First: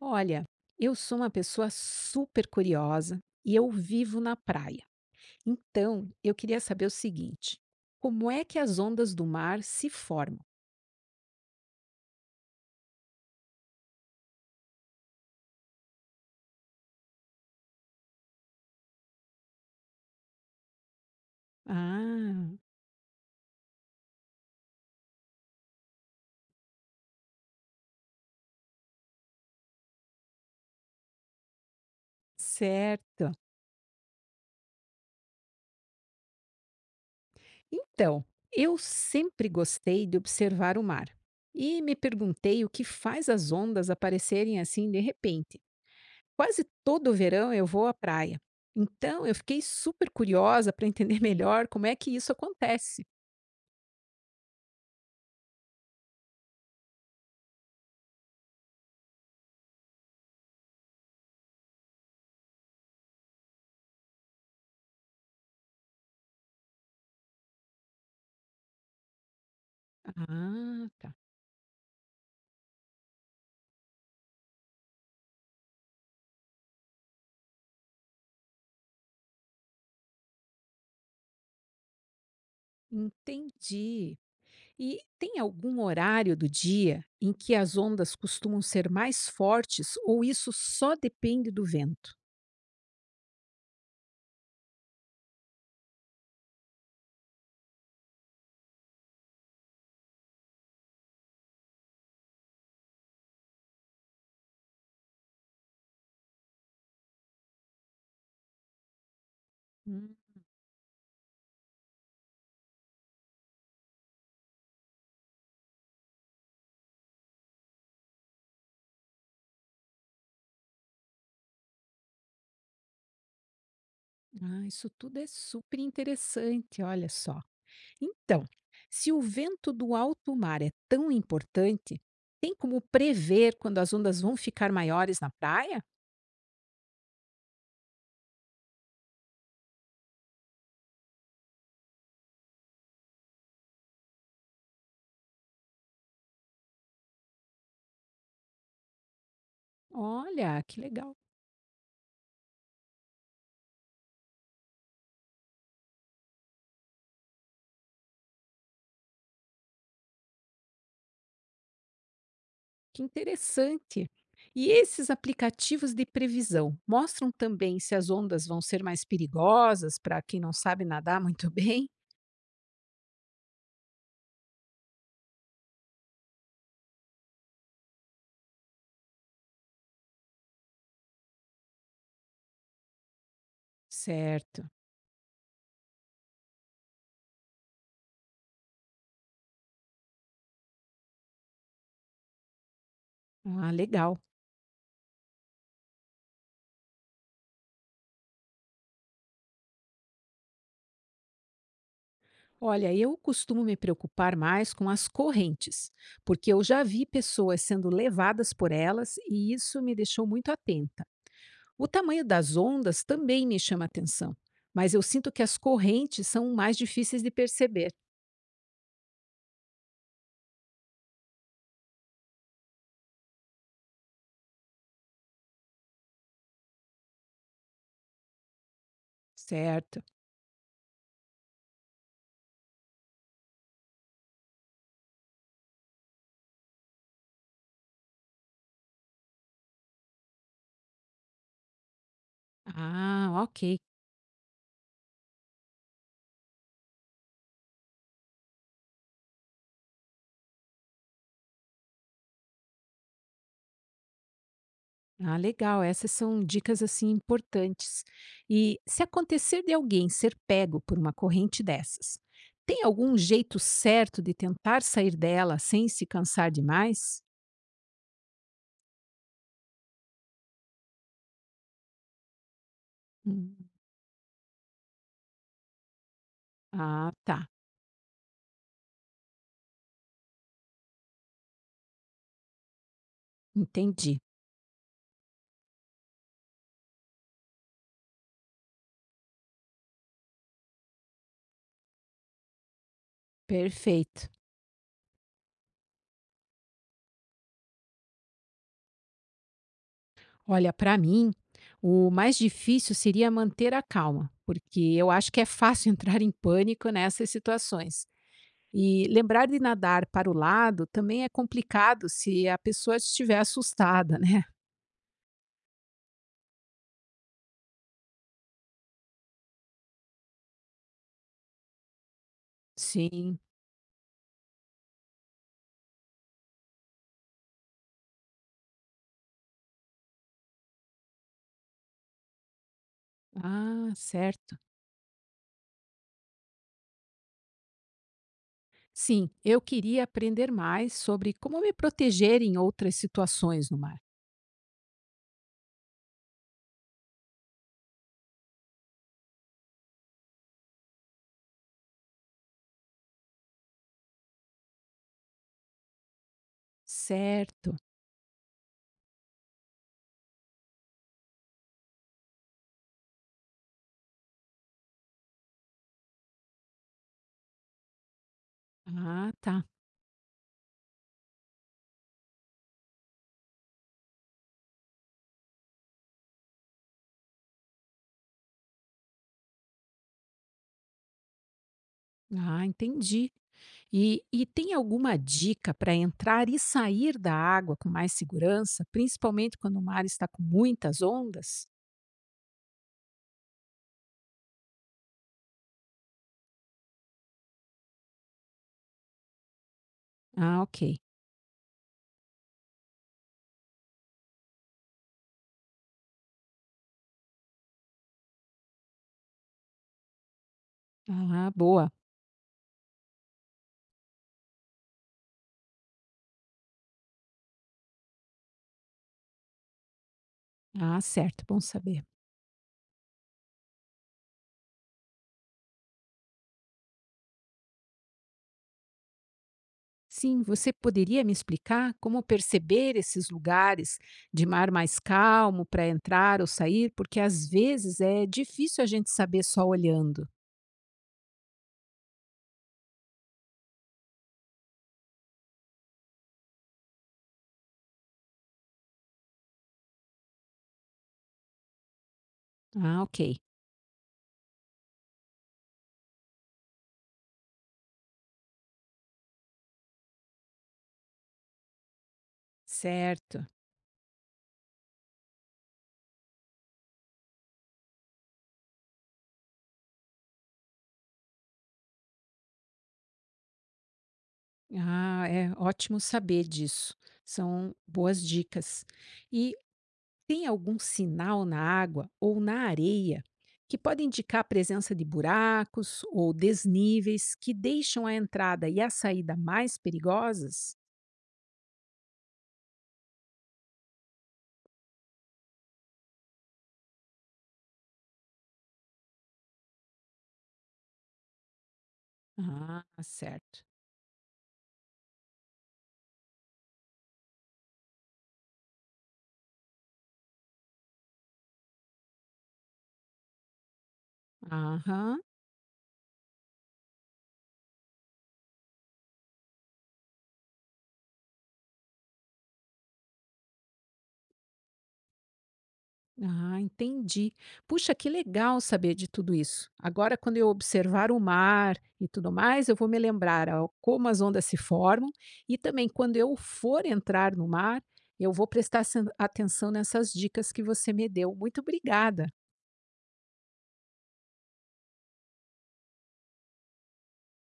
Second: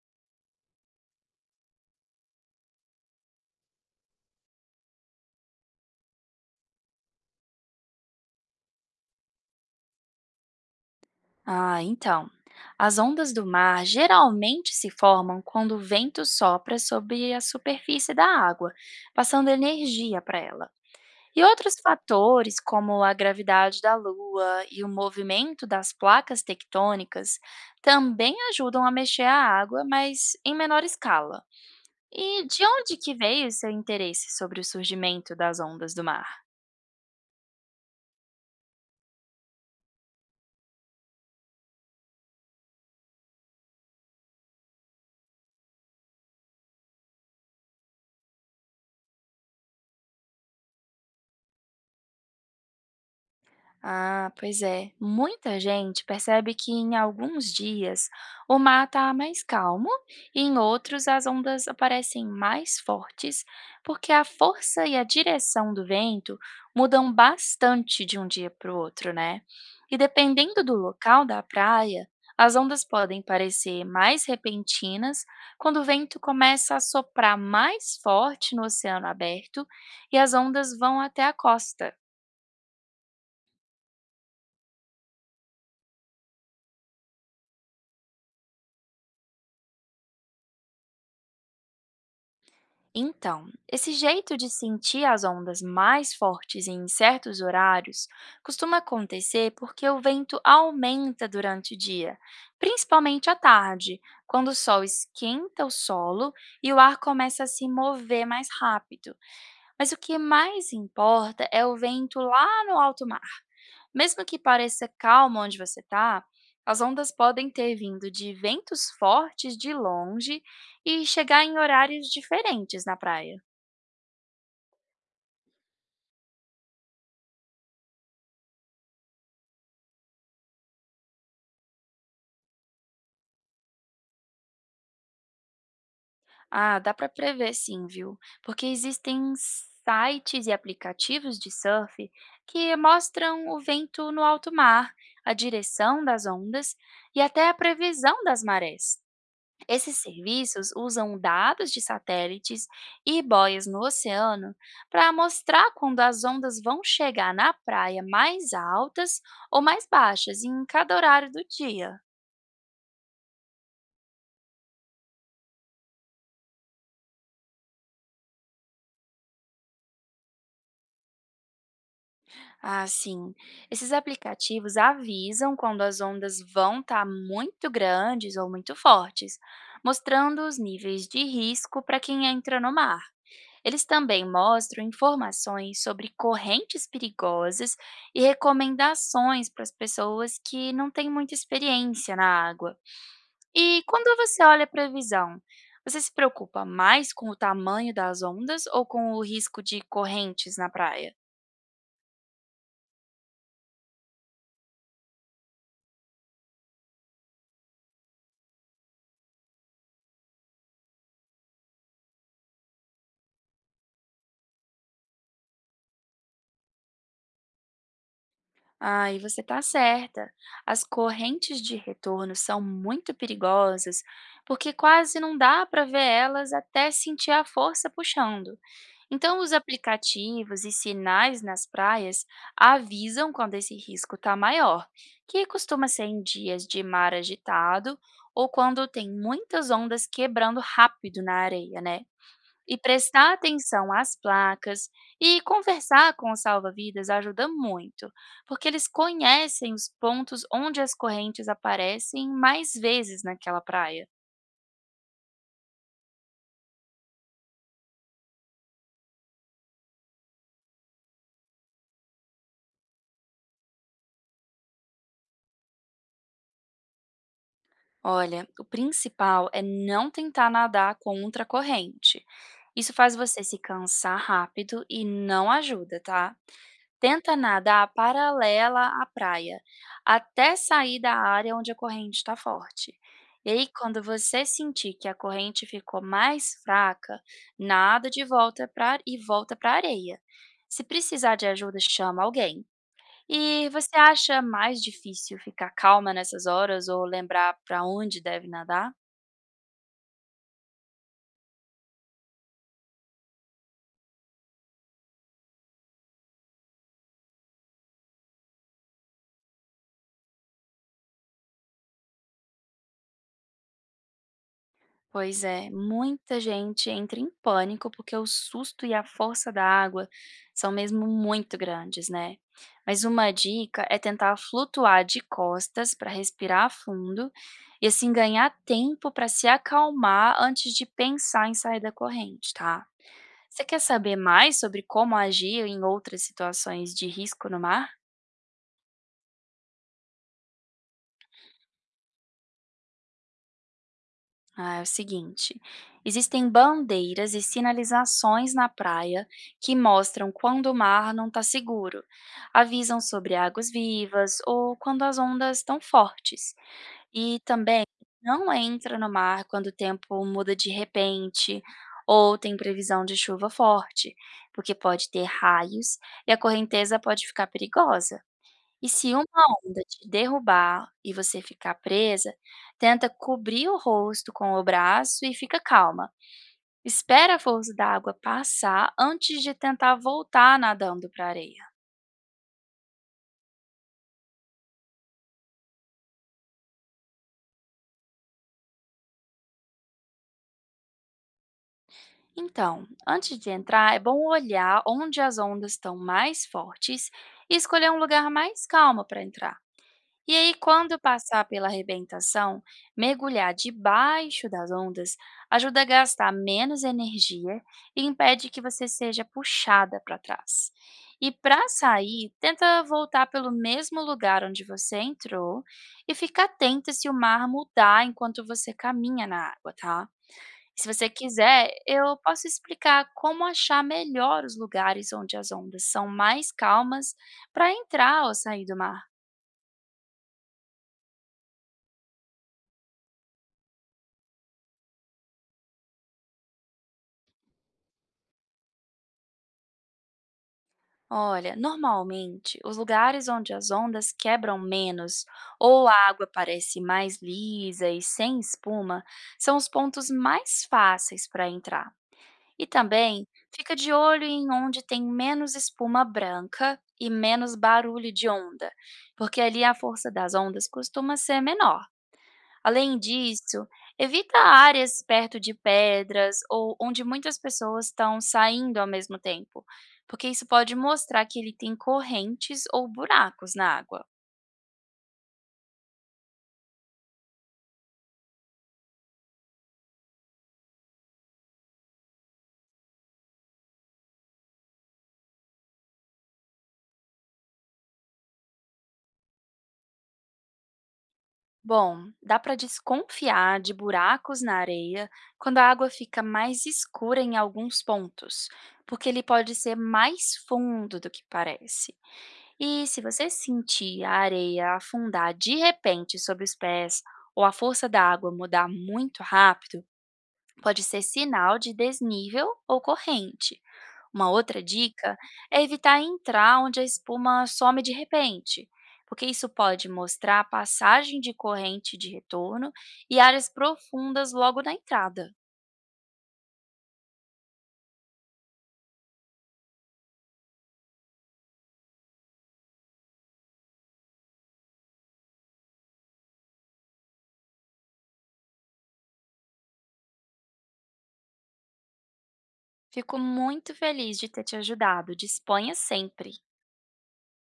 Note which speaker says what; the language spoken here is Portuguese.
Speaker 1: Olha, eu sou uma pessoa super curiosa e eu vivo na praia. Então, eu queria saber o seguinte: como é que as ondas do mar se formam?
Speaker 2: Ah, então. As ondas do mar geralmente se formam quando o vento sopra sobre a superfície da água, passando energia para ela. E outros
Speaker 1: Ah,
Speaker 2: fatores, como a gravidade da Lua e o movimento das placas tectônicas, também ajudam a mexer a água, mas em menor escala. E de onde que
Speaker 1: certo.
Speaker 2: veio seu interesse sobre o surgimento das ondas do mar?
Speaker 1: Então, eu sempre gostei de observar o mar e me perguntei o que faz as ondas aparecerem assim de repente. Quase todo verão eu vou à praia. Então, eu fiquei super curiosa para entender melhor como é que isso acontece.
Speaker 2: Ah, pois é. Muita gente percebe que em alguns dias o mar está mais calmo e em outros as ondas aparecem mais fortes, porque a força e a direção do vento mudam bastante de um dia para o outro, né? E dependendo do
Speaker 1: Ah,
Speaker 2: local da praia, as ondas podem parecer mais repentinas quando o vento começa a soprar mais forte no oceano aberto e as ondas vão até a costa.
Speaker 1: entendi. E tem algum horário do dia em que as ondas costumam ser mais fortes ou isso só depende do vento?
Speaker 2: Então, esse jeito de sentir as ondas mais fortes em certos horários costuma acontecer porque o vento aumenta durante o dia, principalmente à tarde, quando o sol esquenta o solo e o ar começa a se mover mais rápido. Mas o
Speaker 1: Hum,
Speaker 2: que mais importa é o vento lá no alto mar. Mesmo que pareça calmo onde você está, as ondas podem ter vindo de ventos fortes de longe e chegar em horários diferentes na praia.
Speaker 1: ah, isso tudo é super interessante, olha só. Então, se o vento do alto mar é tão importante, tem como prever quando as ondas vão ficar maiores na praia?
Speaker 2: Ah, dá para prever sim, viu? Porque existem sites e aplicativos de surf que mostram o vento no alto mar, a direção das ondas e até a previsão das marés. Esses
Speaker 1: Olha,
Speaker 2: serviços
Speaker 1: que legal,
Speaker 2: usam dados de satélites e boias no oceano para mostrar quando as ondas vão chegar na praia mais altas ou mais baixas em cada horário do dia.
Speaker 1: que interessante. E esses aplicativos de previsão mostram também se as ondas vão ser mais perigosas para quem não sabe nadar muito bem?
Speaker 2: Ah, sim. Esses aplicativos avisam quando as ondas vão estar muito grandes ou muito fortes, mostrando os níveis de risco para quem entra no mar. Eles também
Speaker 1: Certo.
Speaker 2: mostram informações sobre correntes perigosas e recomendações para as pessoas que não têm muita experiência na água.
Speaker 1: Ah,
Speaker 2: E quando
Speaker 1: legal.
Speaker 2: você olha a previsão, você se preocupa mais com o tamanho das ondas ou com o risco de correntes na praia?
Speaker 1: Olha, eu costumo me preocupar mais com as correntes, porque eu já vi pessoas sendo levadas por elas e isso me deixou muito atenta. O tamanho das ondas também me chama atenção, mas eu sinto que as correntes são mais difíceis de perceber.
Speaker 2: Ah, e você está certa. As correntes de retorno são muito perigosas, porque quase não dá para ver elas até sentir a força puxando. Então, os
Speaker 1: Certo.
Speaker 2: aplicativos e sinais nas praias avisam quando esse risco está maior, que costuma ser em dias de mar agitado ou quando tem muitas ondas quebrando rápido na areia, né? E prestar
Speaker 1: Ah, ok.
Speaker 2: atenção às placas e conversar com os salva-vidas ajuda muito, porque eles conhecem os pontos onde as correntes aparecem mais vezes naquela praia.
Speaker 1: Ah, legal. Essas são dicas assim importantes. E se acontecer de alguém ser pego por uma corrente dessas, tem algum jeito certo de tentar sair dela sem se cansar demais?
Speaker 2: Olha, o principal é não tentar nadar contra a corrente. Isso faz você
Speaker 1: Hum,
Speaker 2: se cansar rápido e não ajuda, tá?
Speaker 1: Ah,
Speaker 2: Tenta
Speaker 1: tá.
Speaker 2: nadar paralela à praia, até sair da área onde a corrente está forte. E aí, quando
Speaker 1: Entendi.
Speaker 2: você sentir que a corrente ficou mais fraca, nada de volta para e volta para a areia. Se precisar de ajuda, chama alguém. E você
Speaker 1: Perfeito.
Speaker 2: acha mais difícil ficar calma nessas horas ou lembrar para onde deve nadar?
Speaker 1: Olha, para mim, o mais difícil seria manter a calma, porque eu acho que é fácil entrar em pânico nessas situações. E lembrar de nadar para o lado também é complicado se a pessoa estiver assustada, né?
Speaker 2: Pois é, muita gente entra em pânico porque o susto e a força da água são mesmo muito grandes, né? Mas uma
Speaker 1: Sim.
Speaker 2: dica é tentar flutuar de costas para respirar fundo e assim ganhar tempo para se acalmar antes de pensar em sair da corrente, tá? Você quer
Speaker 1: Ah,
Speaker 2: saber
Speaker 1: certo.
Speaker 2: mais sobre como agir em outras situações de risco no mar?
Speaker 1: Sim, eu queria aprender mais sobre como me proteger em outras situações no mar.
Speaker 2: Ah, é o seguinte: existem bandeiras e sinalizações na praia que mostram quando o mar não está seguro, avisam sobre águas vivas ou quando as ondas estão fortes. E
Speaker 1: Certo.
Speaker 2: também não entra no mar quando o tempo muda de repente ou tem previsão de chuva forte, porque pode ter raios e a correnteza pode ficar perigosa. E se uma
Speaker 1: Ah, tá.
Speaker 2: onda te derrubar e você ficar presa, tenta cobrir o rosto com o braço e fica calma. Espera a força da água passar antes de tentar voltar nadando para a areia.
Speaker 1: Ah, entendi. E tem alguma dica para entrar e sair da água com mais segurança, principalmente quando o mar está com muitas ondas?
Speaker 2: Então, antes de entrar, é bom olhar onde as ondas estão mais fortes e escolher um lugar mais calmo para entrar. E aí,
Speaker 1: Ah, ok.
Speaker 2: quando passar pela arrebentação, mergulhar debaixo das ondas ajuda a gastar menos energia e impede que você seja puxada para trás. E
Speaker 1: Ah,
Speaker 2: para
Speaker 1: boa.
Speaker 2: sair, tenta voltar pelo mesmo lugar onde você entrou e fica atenta se o mar mudar enquanto você caminha na água, tá? Se
Speaker 1: Ah,
Speaker 2: você
Speaker 1: certo, bom
Speaker 2: quiser,
Speaker 1: saber.
Speaker 2: eu posso explicar como achar melhor os lugares onde as ondas são mais calmas para entrar ou sair do mar.
Speaker 1: Sim, você poderia me explicar como perceber esses lugares de mar mais calmo para entrar ou sair? Porque às vezes é difícil a gente saber só olhando.
Speaker 2: Olha, normalmente, os lugares onde as ondas quebram menos ou a água parece mais lisa e sem espuma são os pontos mais fáceis para entrar. E
Speaker 1: Ah, ok.
Speaker 2: também fica de olho em onde tem menos espuma branca e menos barulho de onda, porque ali a força das ondas costuma ser menor. Além
Speaker 1: Certo.
Speaker 2: disso, evita áreas perto de pedras ou onde muitas pessoas estão saindo ao mesmo tempo, porque isso pode mostrar que ele tem correntes ou buracos na água.
Speaker 1: Ah, é ótimo saber disso. São boas dicas. E tem algum sinal na água ou na areia que pode indicar a presença de buracos ou desníveis que deixam a entrada e a saída mais perigosas?
Speaker 2: Bom, dá para desconfiar de buracos na areia quando a água fica mais escura em alguns pontos, porque ele pode ser mais fundo do que parece.
Speaker 1: Ah,
Speaker 2: E se você
Speaker 1: certo.
Speaker 2: sentir a areia afundar de repente sob os pés ou a força da água mudar muito rápido, pode ser sinal de desnível ou corrente. Uma outra dica
Speaker 1: Aham.
Speaker 2: é evitar entrar onde a espuma some de repente, porque isso pode mostrar a passagem de corrente de retorno e áreas profundas logo na entrada.
Speaker 1: Ah, entendi. Puxa, que legal saber de tudo isso. Agora, quando eu observar o mar e tudo mais, eu vou me lembrar ó, como as ondas se formam e também quando eu for entrar no mar, eu vou prestar atenção nessas dicas que você me deu. Muito obrigada.
Speaker 2: Fico muito feliz de ter te ajudado. Disponha sempre.